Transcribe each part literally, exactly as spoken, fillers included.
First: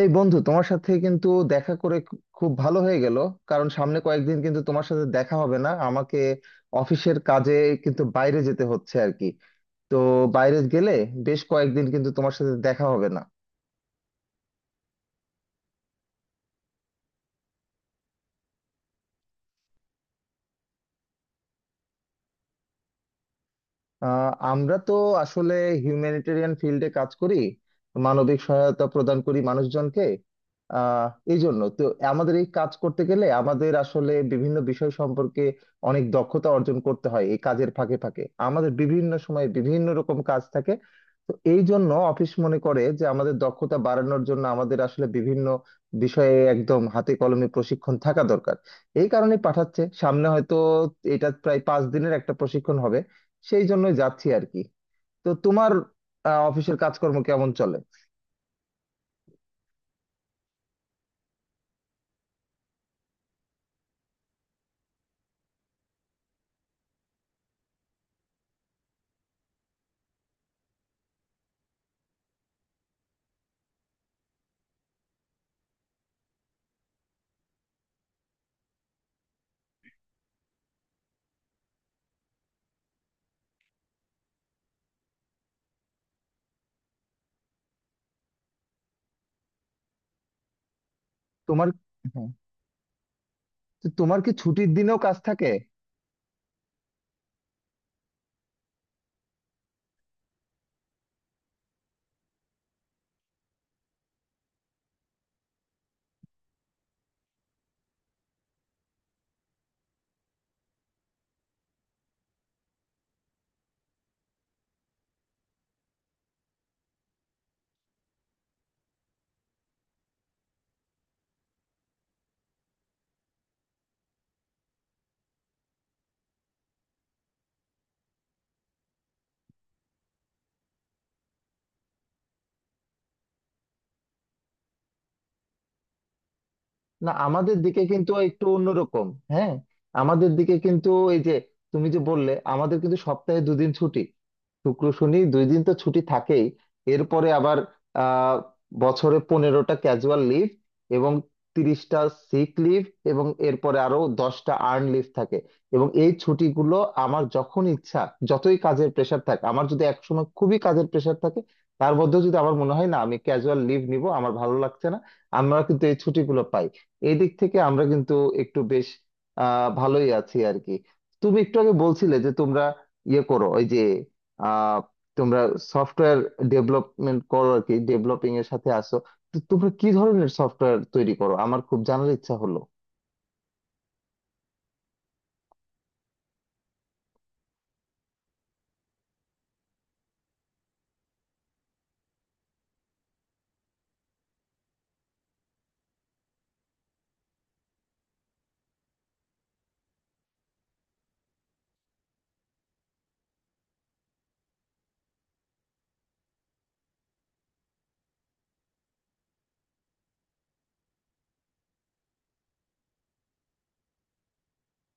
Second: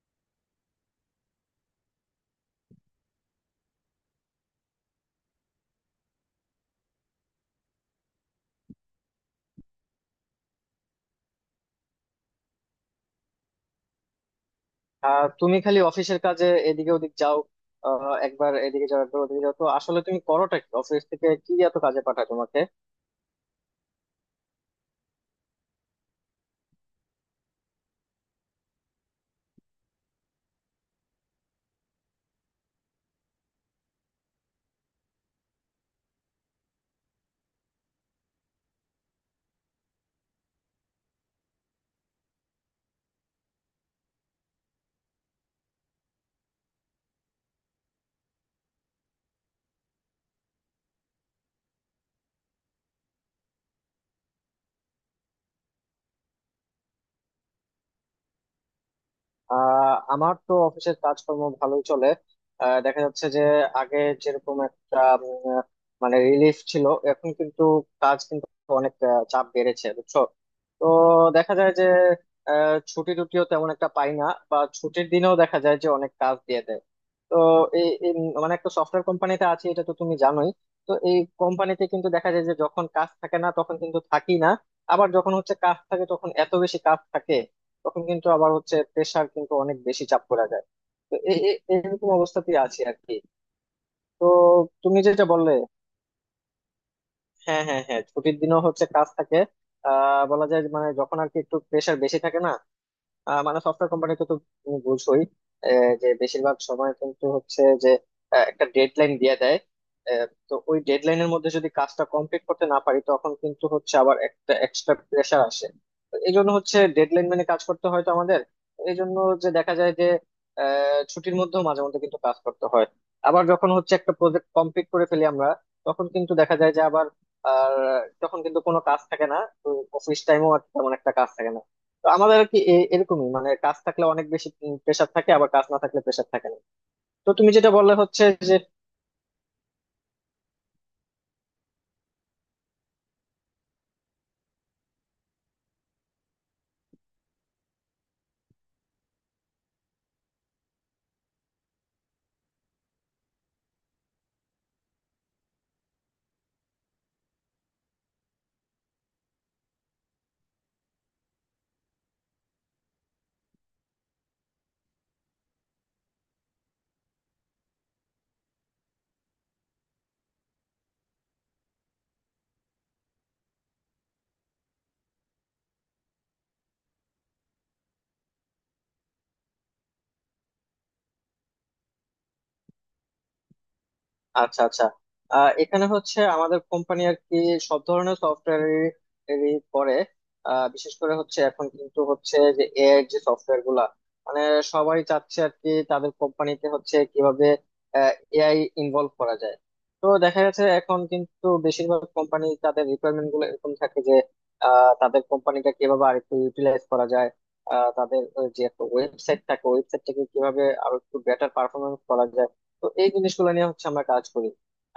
এই বন্ধু তোমার সাথে কিন্তু দেখা করে খু- খুব ভালো হয়ে গেল, কারণ সামনে কয়েকদিন কিন্তু তোমার সাথে দেখা হবে না। আমাকে অফিসের কাজে কিন্তু বাইরে যেতে হচ্ছে আর কি। তো বাইরে গেলে বেশ কয়েকদিন কিন্তু তোমার সাথে দেখা হবে না। আহ তুমি খালি অফিসের কাজে এদিকে ওদিক যাও। আহ একবার এদিকে যাও একবার ওদিকে যাও, তো আসলে তুমি করোটা কি? অফিস থেকে কি এত কাজে পাঠায় তোমাকে? আহ, আমরা তো আসলে হিউম্যানিটেরিয়ান ফিল্ডে কাজ করি, মানবিক সহায়তা প্রদান করি মানুষজনকে। আহ এই জন্য তো আমাদের এই কাজ করতে গেলে আমাদের আসলে বিভিন্ন বিষয় সম্পর্কে অনেক দক্ষতা অর্জন করতে হয়। এই কাজের ফাঁকে ফাঁকে আমাদের বিভিন্ন সময় বিভিন্ন রকম কাজ থাকে। তো এই জন্য অফিস মনে করে যে আমাদের দক্ষতা বাড়ানোর জন্য আমাদের আসলে বিভিন্ন বিষয়ে একদম হাতে কলমে প্রশিক্ষণ থাকা দরকার। এই কারণে পাঠাচ্ছে, সামনে হয়তো এটা প্রায় পাঁচ দিনের একটা প্রশিক্ষণ হবে। সেই জন্যই যাচ্ছি আর কি। তো তোমার আহ, অফিসের কাজকর্ম কেমন চলে? আহ আমার তো অফিসের কাজকর্ম ভালোই চলে। আহ, দেখা যাচ্ছে যে আগে যেরকম একটা উম, আহ, মানে রিলিফ ছিল, এখন কিন্তু কাজ কিন্তু অনেক আহ, চাপ বেড়েছে বুঝছো। তো দেখা যায় যে আহ, ছুটি টুটিও তেমন একটা পাই না, বা ছুটির দিনেও দেখা যায় যে অনেক কাজ দিয়ে দেয়। তো এই এই মানে একটা সফটওয়্যার কোম্পানিতে আছি, এটা তো তুমি জানোই। তো এই কোম্পানিতে কিন্তু দেখা যায় যে যখন কাজ থাকে না তখন কিন্তু থাকি না, আবার যখন হচ্ছে কাজ থাকে তখন এত বেশি কাজ থাকে তখন কিন্তু আবার হচ্ছে প্রেসার কিন্তু অনেক বেশি চাপ পড়ে যায়। তো এ- এ- তোমার এরকম হ্যাঁ। অবস্থাতেই আছি আর কি। তো তোমার তো কি ছুটির দিনেও তুমি কাজ যেটা থাকে? বললে, হ্যাঁ হ্যাঁ হ্যাঁ, ছুটির দিনও হচ্ছে কাজ থাকে। আহ বলা যায় যে মানে যখন আর কি একটু প্রেসার বেশি থাকে না, আহ, মানে সফটওয়্যার কোম্পানিতে তো তুমি বুঝোই, আহ, যে বেশিরভাগ সময় কিন্তু হচ্ছে যে আহ, একটা ডেডলাইন দিয়ে দেয়। আহ, তো ওই ডেডলাইনের মধ্যে যদি কাজটা কমপ্লিট করতে না পারি তখন কিন্তু হচ্ছে আবার একটা এক্সট্রা প্রেশার আসে। তো এই জন্য হচ্ছে ডেডলাইন মেনে কাজ করতে হয় তো আমাদের। এই জন্য যে দেখা যায় যে আহ, ছুটির মধ্যেও মাঝে মধ্যে কিন্তু কাজ করতে হয়। আবার যখন হচ্ছে একটা প্রজেক্ট কমপ্লিট করে ফেলি আমরা, তখন কিন্তু দেখা যায় যে আবার, আর তখন কিন্তু কোনো কাজ থাকে না, অফিস টাইমও আর তেমন একটা কাজ থাকে না। তো আমাদের আর কি এ- এরকমই মানে কাজ থাকলে অনেক বেশি প্রেশার থাকে, আবার কাজ না থাকলে প্রেশার থাকে না। না, তো তুমি আমাদের যেটা দিকে বললে কিন্তু হচ্ছে একটু যে অন্যরকম। হ্যাঁ, আমাদের দিকে কিন্তু এই যে তুমি যে বললে, আমাদের কিন্তু সপ্তাহে দুদিন ছুটি। শুক্র শনি দুই দিন তো ছুটি থাকেই। এরপরে আবার আহ বছরে পনেরোটা ক্যাজুয়াল লিভ এবং তিরিশটা সিক লিভ, এবং এরপরে আরো দশটা আর্ন লিভ থাকে। এবং এই ছুটিগুলো আমার যখন ইচ্ছা, যতই কাজের প্রেশার থাকে, আমার যদি একসময় খুবই কাজের প্রেশার থাকে, তার মধ্যেও যদি আমার মনে হয় না আমি ক্যাজুয়াল লিভ নিব, আমার ভালো লাগছে না, আমরা কিন্তু এই ছুটিগুলো পাই। এদিক থেকে আমরা কিন্তু একটু বেশ আহ ভালোই আছি আর কি। তুমি একটু আগে বলছিলে যে তোমরা ইয়ে করো, ওই যে আহ তোমরা সফটওয়্যার ডেভেলপমেন্ট করো আর কি, ডেভেলপিং এর সাথে আসো। তো তোমরা কি ধরনের সফটওয়্যার তৈরি করো আমার খুব জানার ইচ্ছা হলো। আচ্ছা আচ্ছা, আহ, এখানে হচ্ছে আমাদের কোম্পানি আর কি সব ধরনের সফটওয়্যার করে। আহ, বিশেষ করে হচ্ছে এখন কিন্তু হচ্ছে যে এআই যে সফটওয়্যার গুলা, মানে সবাই চাচ্ছে আর কি তাদের কোম্পানিতে হচ্ছে কিভাবে এআই ইনভলভ করা যায়। তো দেখা যাচ্ছে এখন কিন্তু বেশিরভাগ কোম্পানি তাদের রিকোয়ারমেন্ট গুলো এরকম থাকে যে আহ, তাদের কোম্পানিটা কিভাবে আর একটু ইউটিলাইজ করা যায়, আহ, তাদের ওই যে একটা ওয়েবসাইট থাকে ওয়েবসাইটটাকে কিভাবে আরো একটু বেটার পারফরমেন্স করা যায়। তো এই জিনিসগুলো নিয়ে হচ্ছে আমরা কাজ করি।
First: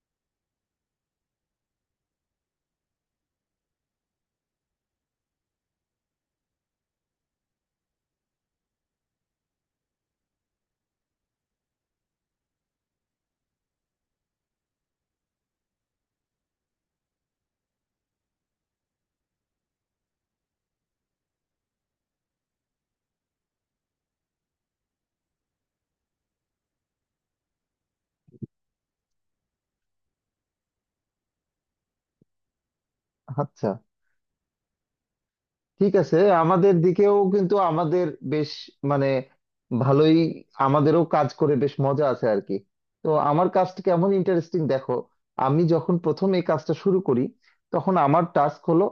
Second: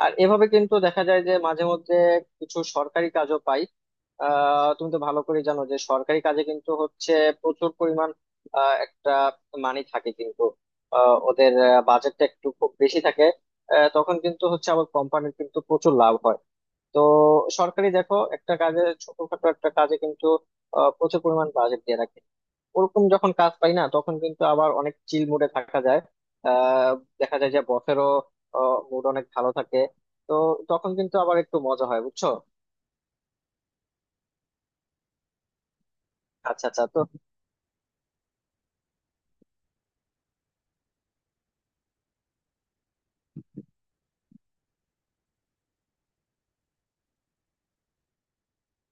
আর এভাবে কিন্তু দেখা যায় যে মাঝে মধ্যে কিছু সরকারি কাজও পাই। আহ তুমি তো ভালো করে জানো যে সরকারি কাজে কিন্তু হচ্ছে প্রচুর পরিমাণ আহ, একটা মানি থাকে কিন্তু, আহ, ওদের বাজেটটা একটু খুব বেশি থাকে। আহ, তখন কিন্তু হচ্ছে আবার কোম্পানির কিন্তু প্রচুর লাভ হয়। তো সরকারি দেখো একটা কাজে ছোটখাটো একটা কাজে কিন্তু আহ, প্রচুর পরিমাণ বাজেট দিয়ে রাখে। ওরকম যখন কাজ পাই না তখন কিন্তু আবার অনেক চিল মুডে থাকা যায়। আহ দেখা যায় যে বসেরও মুড অনেক ভালো থাকে। তো তখন কিন্তু আবার একটু মজা হয় বুঝছো। আচ্ছা, ঠিক আছে। আচ্ছা আমাদের আচ্ছা তো দিকেও কিন্তু আমাদের বেশ মানে ভালোই, আমাদেরও কাজ করে বেশ মজা আছে আর কি। তো আমার কাজটা কেমন ইন্টারেস্টিং দেখো, আমি যখন প্রথম এই কাজটা শুরু করি তখন আমার টাস্ক হলো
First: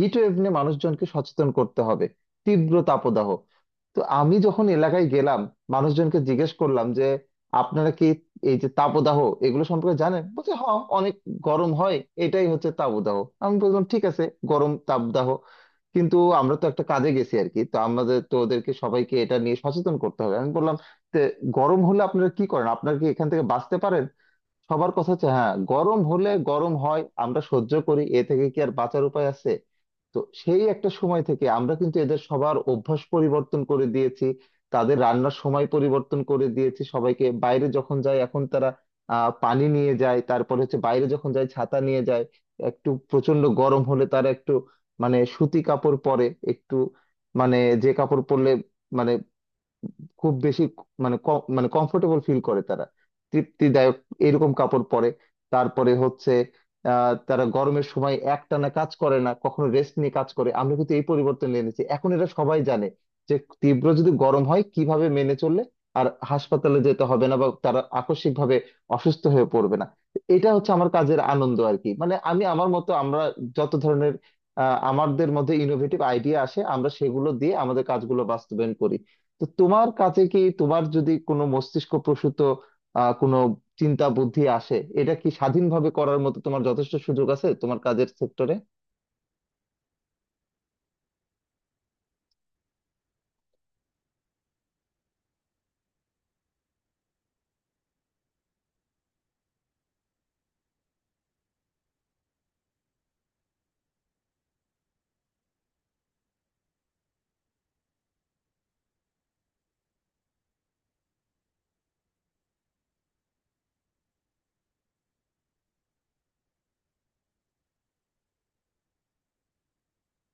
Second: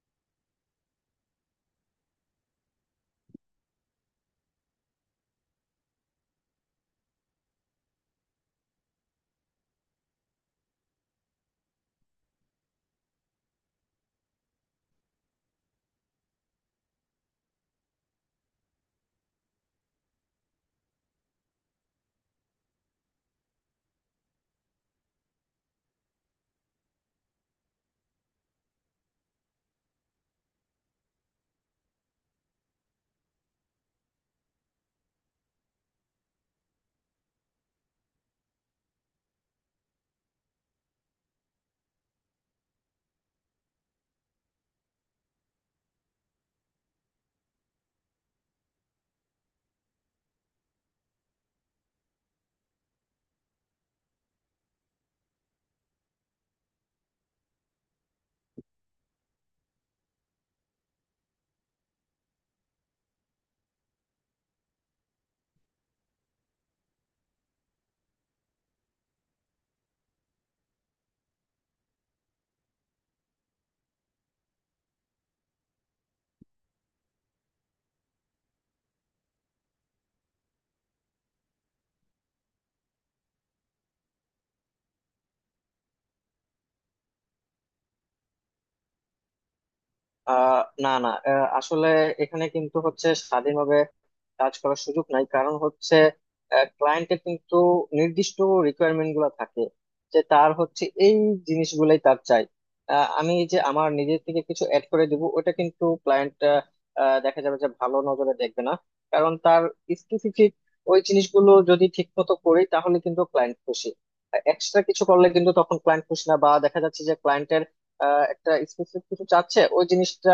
হিট ওয়েভ নিয়ে মানুষজনকে সচেতন করতে হবে, তীব্র তাপদাহ। তো আমি যখন এলাকায় গেলাম মানুষজনকে জিজ্ঞেস করলাম যে আপনারা কি এই যে তাপদাহ এগুলো সম্পর্কে জানেন, বলছে হ্যাঁ অনেক গরম হয়, এটাই হচ্ছে তাপদাহ। আমি বললাম ঠিক আছে, গরম তাপদাহ, কিন্তু আমরা তো একটা কাজে গেছি আর কি, তো আমাদের তো ওদেরকে সবাইকে এটা নিয়ে সচেতন করতে হবে। আমি বললাম "তে গরম হলে আপনারা কি করেন, আপনারা কি এখান থেকে বাঁচতে পারেন? সবার কথা হচ্ছে হ্যাঁ গরম হলে গরম হয়, আমরা সহ্য করি, এ থেকে কি আর বাঁচার উপায় আছে? তো সেই একটা সময় থেকে আমরা কিন্তু এদের সবার অভ্যাস পরিবর্তন করে দিয়েছি, তাদের রান্নার সময় পরিবর্তন করে দিয়েছি, সবাইকে বাইরে যখন যায় এখন তারা আহ পানি নিয়ে যায়, তারপরে হচ্ছে বাইরে যখন যায় ছাতা নিয়ে যায়। একটু প্রচন্ড গরম হলে তারা একটু মানে সুতি কাপড় পরে, একটু মানে যে কাপড় পরলে মানে খুব বেশি মানে কম মানে কমফোর্টেবল ফিল করে তারা, তৃপ্তিদায়ক এরকম কাপড় পরে। তারপরে হচ্ছে আহ তারা গরমের সময় একটানা কাজ করে না, কখনো রেস্ট নিয়ে কাজ করে। আমরা কিন্তু এই পরিবর্তন এনেছি, এখন এটা সবাই জানে যে তীব্র যদি গরম হয় কিভাবে মেনে চললে আর হাসপাতালে যেতে হবে না বা তারা আকস্মিকভাবে অসুস্থ হয়ে পড়বে না। এটা হচ্ছে আমার কাজের আনন্দ আর কি। মানে আমি আমার মতো, আমরা যত ধরনের আহ আমাদের মধ্যে ইনোভেটিভ আইডিয়া আসে আমরা সেগুলো দিয়ে আমাদের কাজগুলো বাস্তবায়ন করি। তো তোমার কাছে কি, তোমার যদি কোনো মস্তিষ্ক প্রসূত আহ কোনো চিন্তা বুদ্ধি আসে, এটা কি স্বাধীনভাবে করার মতো তোমার যথেষ্ট সুযোগ আছে তোমার কাজের সেক্টরে? আহ না না, আহ, আসলে এখানে কিন্তু হচ্ছে স্বাধীনভাবে কাজ করার সুযোগ নাই। কারণ হচ্ছে ক্লায়েন্টের কিন্তু নির্দিষ্ট রিকোয়ারমেন্ট গুলো থাকে, যে তার হচ্ছে এই জিনিসগুলোই তার চাই। আহ, আমি যে আমার নিজের থেকে কিছু অ্যাড করে দিব ওটা কিন্তু ক্লায়েন্ট দেখা যাবে যে ভালো নজরে দেখবে না। কারণ তার স্পেসিফিক ওই জিনিসগুলো যদি ঠিক মতো করি তাহলে কিন্তু ক্লায়েন্ট খুশি, এক্সট্রা কিছু করলে কিন্তু তখন ক্লায়েন্ট খুশি না। বা দেখা যাচ্ছে যে ক্লায়েন্টের আহ, একটা স্পেসিফিক কিছু চাচ্ছে, ওই জিনিসটা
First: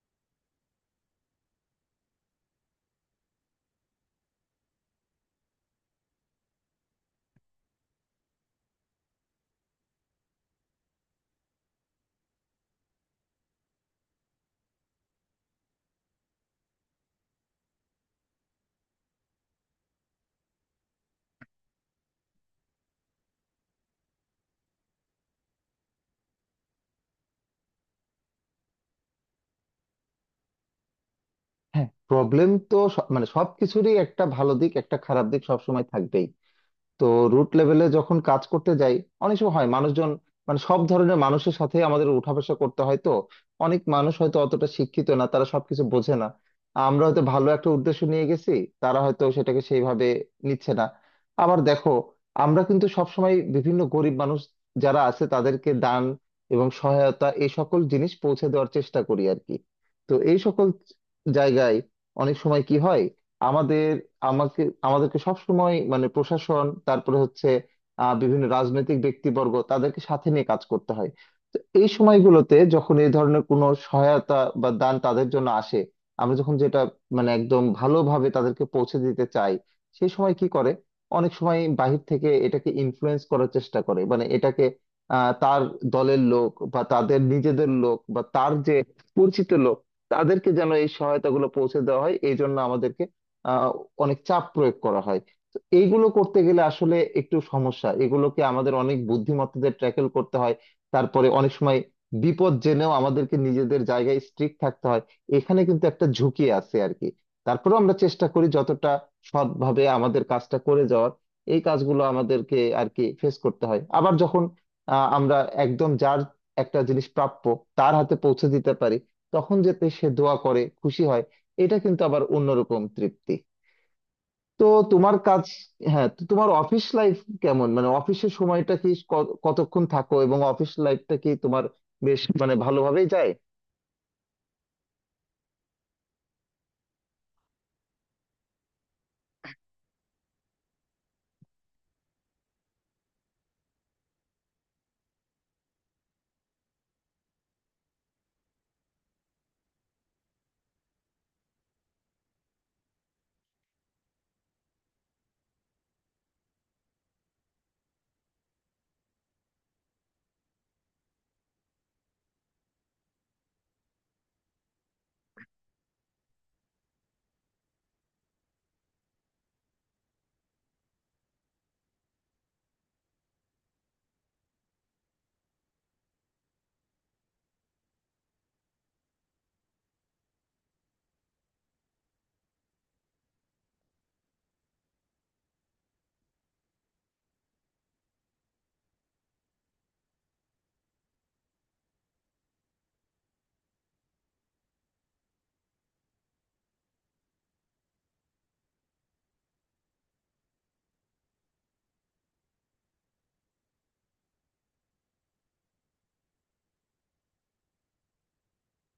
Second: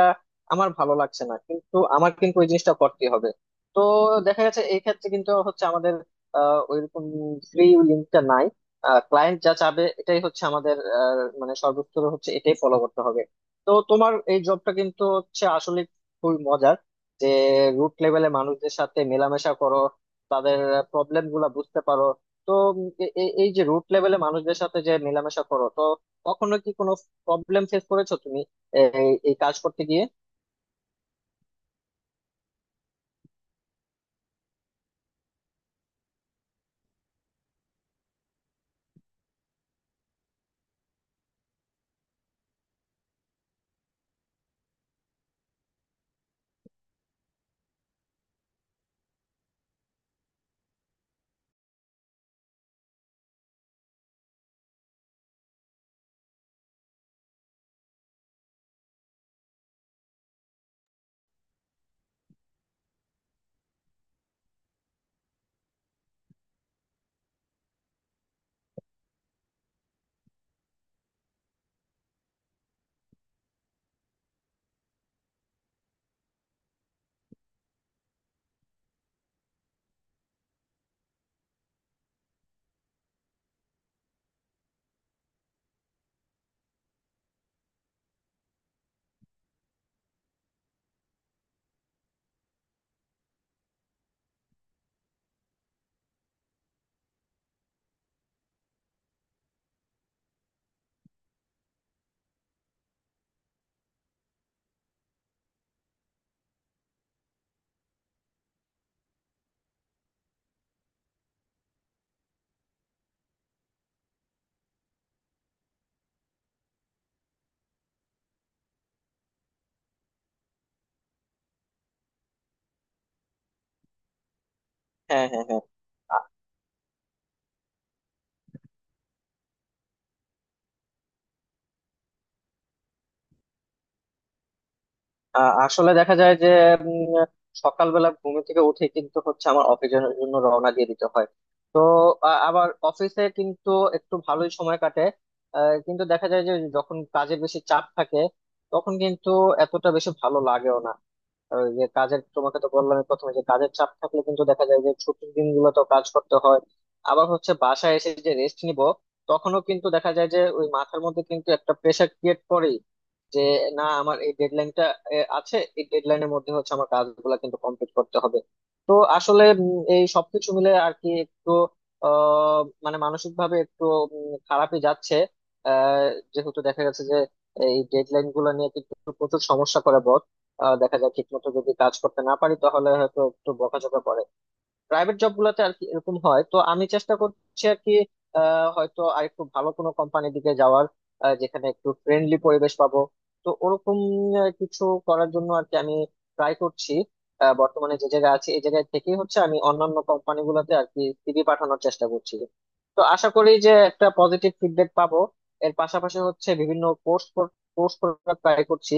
আমার ভালো লাগছে না, কিন্তু আমার কিন্তু ওই জিনিসটা করতে হবে। তো দেখা যাচ্ছে এই ক্ষেত্রে কিন্তু হচ্ছে আমাদের আহ, ওইরকম ফ্রি লিঙ্কটা নাই। ক্লায়েন্ট যা চাবে এটাই হচ্ছে আমাদের আহ, মানে সর্বোচ্চ হচ্ছে এটাই ফলো করতে হবে। তো তোমার এই জবটা কিন্তু হচ্ছে আসলে খুবই মজার, যে রুট লেভেলে মানুষদের সাথে মেলামেশা করো, তাদের প্রবলেম গুলা বুঝতে পারো। তো উম, এ- এ- এই যে রুট লেভেলে মানুষদের সাথে যে মেলামেশা করো, তো কখনো কি কোনো প্রবলেম ফেস করেছো তুমি এই এই কাজ করতে গিয়ে? হ্যাঁ প্রবলেম তো স- মানে সবকিছুরই একটা ভালো দিক একটা খারাপ দিক সবসময় থাকবেই। তো রুট লেভেলে যখন কাজ করতে যাই অনেক সময় হয় মানুষজন, মানে সব ধরনের মানুষের সাথে আমাদের উঠাবসা করতে হয়, তো অনেক মানুষ হয়তো অতটা শিক্ষিত না, তারা সবকিছু বোঝে না। আমরা হয়তো ভালো একটা উদ্দেশ্য নিয়ে গেছি, তারা হয়তো সেটাকে সেইভাবে নিচ্ছে না। আবার দেখো, আমরা কিন্তু সবসময় বিভিন্ন গরিব মানুষ যারা আছে তাদেরকে দান এবং সহায়তা এই সকল জিনিস পৌঁছে দেওয়ার চেষ্টা করি আর কি। তো এই সকল জায়গায় অনেক সময় কি হয়, আমাদের, আমাকে, আমাদেরকে সবসময় মানে প্রশাসন, তারপরে হচ্ছে আহ, বিভিন্ন রাজনৈতিক ব্যক্তিবর্গ, তাদেরকে সাথে নিয়ে কাজ করতে হয়। তো এই সময়গুলোতে যখন এই ধরনের কোনো সহায়তা বা দান তাদের জন্য আসে, আমরা যখন যেটা মানে একদম ভালোভাবে তাদেরকে পৌঁছে দিতে চাই, সেই সময় কি করে অনেক সময় বাহির থেকে এটাকে ইনফ্লুয়েন্স করার চেষ্টা করে, মানে এটাকে আহ, তার দলের লোক বা তাদের নিজেদের লোক বা তার যে পরিচিত লোক, তাদেরকে যেন এই সহায়তাগুলো পৌঁছে দেওয়া হয় এই জন্য আমাদেরকে আহ, অনেক চাপ প্রয়োগ করা হয়। তো এইগুলো করতে গেলে আসলে একটু সমস্যা, এগুলোকে আমাদের অনেক বুদ্ধিমত্তাদের ট্যাকেল করতে হয়। তারপরে অনেক সময় বিপদ জেনেও আমাদেরকে নিজেদের জায়গায় স্ট্রিক্ট থাকতে হয়, এখানে কিন্তু একটা ঝুঁকি আছে আর কি। তারপরেও আমরা চেষ্টা করি যতটা সৎভাবে আমাদের কাজটা করে যাওয়ার। এই কাজগুলো আমাদেরকে আর কি ফেস করতে হয়। আবার যখন আহ, আমরা একদম যার একটা জিনিস প্রাপ্য তার হাতে পৌঁছে দিতে পারি, তখন যাতে সে দোয়া করে খুশি হয়, এটা কিন্তু আবার অন্যরকম তৃপ্তি। তো তোমার হ্যাঁ কাজ। হ্যাঁ হ্যাঁ। হ্যাঁ, তো আ- তোমার অফিস লাইফ কেমন, মানে অফিসের সময়টা কি ক- কতক্ষণ থাকো এবং অফিস লাইফটা কি তোমার বেশ মানে ভালোভাবেই যায়? আ- আসলে দেখা যায় যে উম, সকালবেলা ঘুম থেকে উঠে কিন্তু হচ্ছে আমার অফিসের জন্য রওনা দিয়ে দিতে হয়। তো আ- আবার অফিসে কিন্তু একটু ভালোই সময় কাটে। আহ, কিন্তু দেখা যায় যে যখন কাজের বেশি চাপ থাকে তখন কিন্তু এতটা বেশি ভালো লাগেও না। আর ওই যে কাজের, তোমাকে তো বললাম প্রথমে, যে কাজের চাপ থাকলে কিন্তু দেখা যায় যে ছুটির দিনগুলো তো কাজ করতে হয়। আবার হচ্ছে বাসায় এসে যে রেস্ট নিব, তখনও কিন্তু দেখা যায় যে ওই মাথার মধ্যে কিন্তু একটা প্রেশার ক্রিয়েট করেই, যে না আমার এই ডেডলাইনটা আছে, এই ডেডলাইনের মধ্যে হচ্ছে আমার কাজগুলো কিন্তু কমপ্লিট করতে হবে। তো আসলে উম, এই সবকিছু মিলে আর কি একটু আহ মানে মানসিক ভাবে একটু উম, খারাপই যাচ্ছে। আহ যেহেতু দেখা গেছে যে এই ডেডলাইন গুলো নিয়ে কিন্তু প্রচুর সমস্যা করে boss। আহ দেখা যায় ঠিক মতো যদি কাজ করতে না পারি তাহলে হয়তো একটু বকাঝকা করে, প্রাইভেট জব গুলাতে আর কি এরকম হয়। তো আমি চেষ্টা করছি আর কি আহ, হয়তো আর একটু ভালো কোনো কোম্পানির দিকে যাওয়ার, আহ, যেখানে একটু ফ্রেন্ডলি পরিবেশ পাবো। তো ওরকম আহ, কিছু করার জন্য আর কি আমি ট্রাই করছি। আহ, বর্তমানে যে জায়গায় আছি এই জায়গায় থেকেই হচ্ছে আমি অন্যান্য কোম্পানি গুলাতে আর কি সিভি পাঠানোর চেষ্টা করছি। তো আশা করি যে একটা পজিটিভ ফিডব্যাক পাবো। এর পাশাপাশি হচ্ছে বিভিন্ন কোর্স কোর্স করার ট্রাই করছি,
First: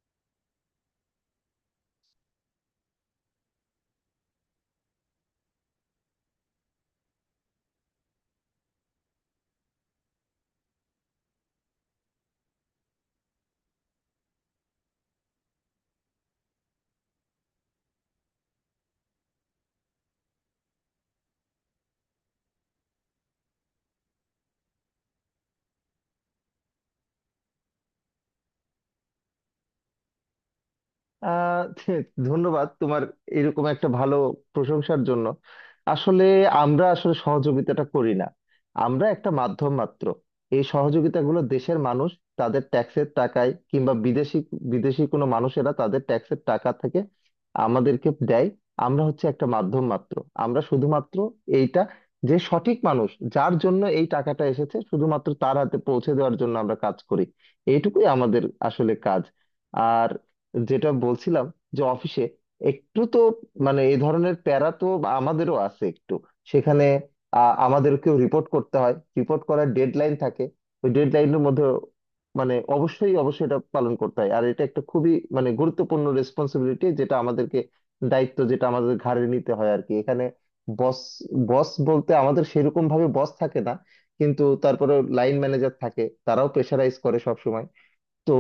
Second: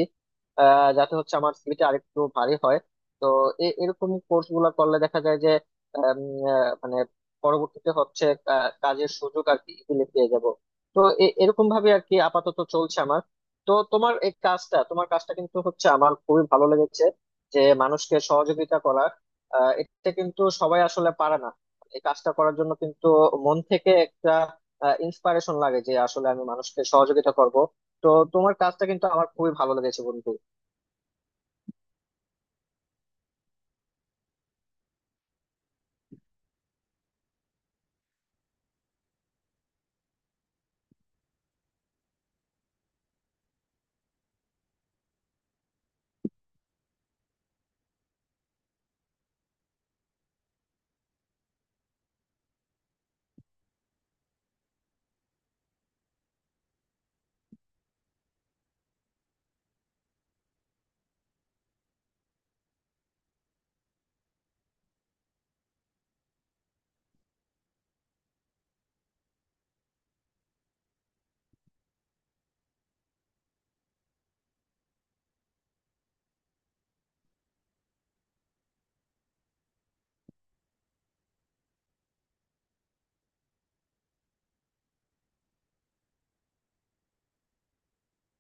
আহ, যাতে হচ্ছে আমার সিভিটা আরেকটু ভারী হয়। তো এ- এরকম কোর্স গুলা করলে দেখা যায় আম, আহ, মানে পরবর্তীতে হচ্ছে কা- কাজের সুযোগ আর কি ইজিলি পেয়ে যাব। তো এ- এরকম ভাবে আর কি আপাতত চলছে আমার। তো তোমার এই কাজটা তোমার কাজটা কিন্তু হচ্ছে আমার খুবই ভালো লেগেছে, যে মানুষকে সহযোগিতা করা, আহ, এটা কিন্তু সবাই আসলে পারে না। এই কাজটা করার জন্য কিন্তু মন থেকে একটা ইন্সপিরেশন লাগে, যে আসলে আমি মানুষকে সহযোগিতা করব। তো তোমার কাজটা কিন্তু আমার খুবই ভালো লেগেছে বন্ধু। আহ ধন্যবাদ তোমার এরকম একটা ভালো প্রশংসার জন্য। আসলে আমরা আসলে সহযোগিতাটা করি না, আমরা একটা মাধ্যম মাত্র। এই সহযোগিতাগুলো দেশের মানুষ তাদের ট্যাক্সের টাকায় কিংবা বিদেশি বিদেশি কোনো মানুষেরা তাদের ট্যাক্সের টাকা থেকে আমাদেরকে দেয়। আমরা হচ্ছে একটা মাধ্যম মাত্র। আমরা শুধুমাত্র এইটা, যে সঠিক মানুষ যার জন্য এই টাকাটা এসেছে শুধুমাত্র তার হাতে পৌঁছে দেওয়ার জন্য আমরা কাজ করি। এইটুকুই আমাদের আসলে কাজ। আর যেটা বলছিলাম যে অফিসে একটু তো মানে এই ধরনের প্যারা তো আমাদেরও আছে একটু। সেখানে আ- আমাদেরকেও রিপোর্ট করতে হয়, রিপোর্ট করার ডেডলাইন থাকে। ওই ডেডলাইনের মধ্যে মানে অবশ্যই অবশ্যই এটা পালন করতে হয়। আর এটা একটা খুবই মানে গুরুত্বপূর্ণ রেসপন্সিবিলিটি, যেটা আমাদেরকে দায়িত্ব যেটা আমাদের ঘাড়ে নিতে হয় আর কি এখানে। বস, বস বলতে আমাদের সেরকম ভাবে বস থাকে না, কিন্তু তারপরে লাইন ম্যানেজার থাকে, তারাও প্রেশারাইজ করে সব। তো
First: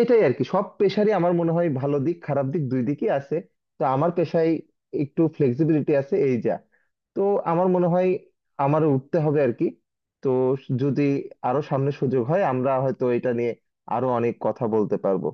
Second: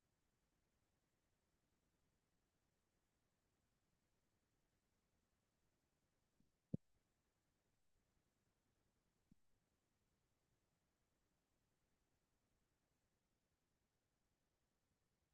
এটাই আর কি, সব পেশারই আমার মনে হয় ভালো দিক খারাপ দিক দুই দিকই আছে। তো আমার পেশায় একটু ফ্লেক্সিবিলিটি আছে এই যা। তো আমার মনে হয় আমারও উঠতে হবে আর কি। তো যদি আরো সামনে সুযোগ হয় আমরা হয়তো এটা নিয়ে আরো অনেক কথা বলতে পারবো।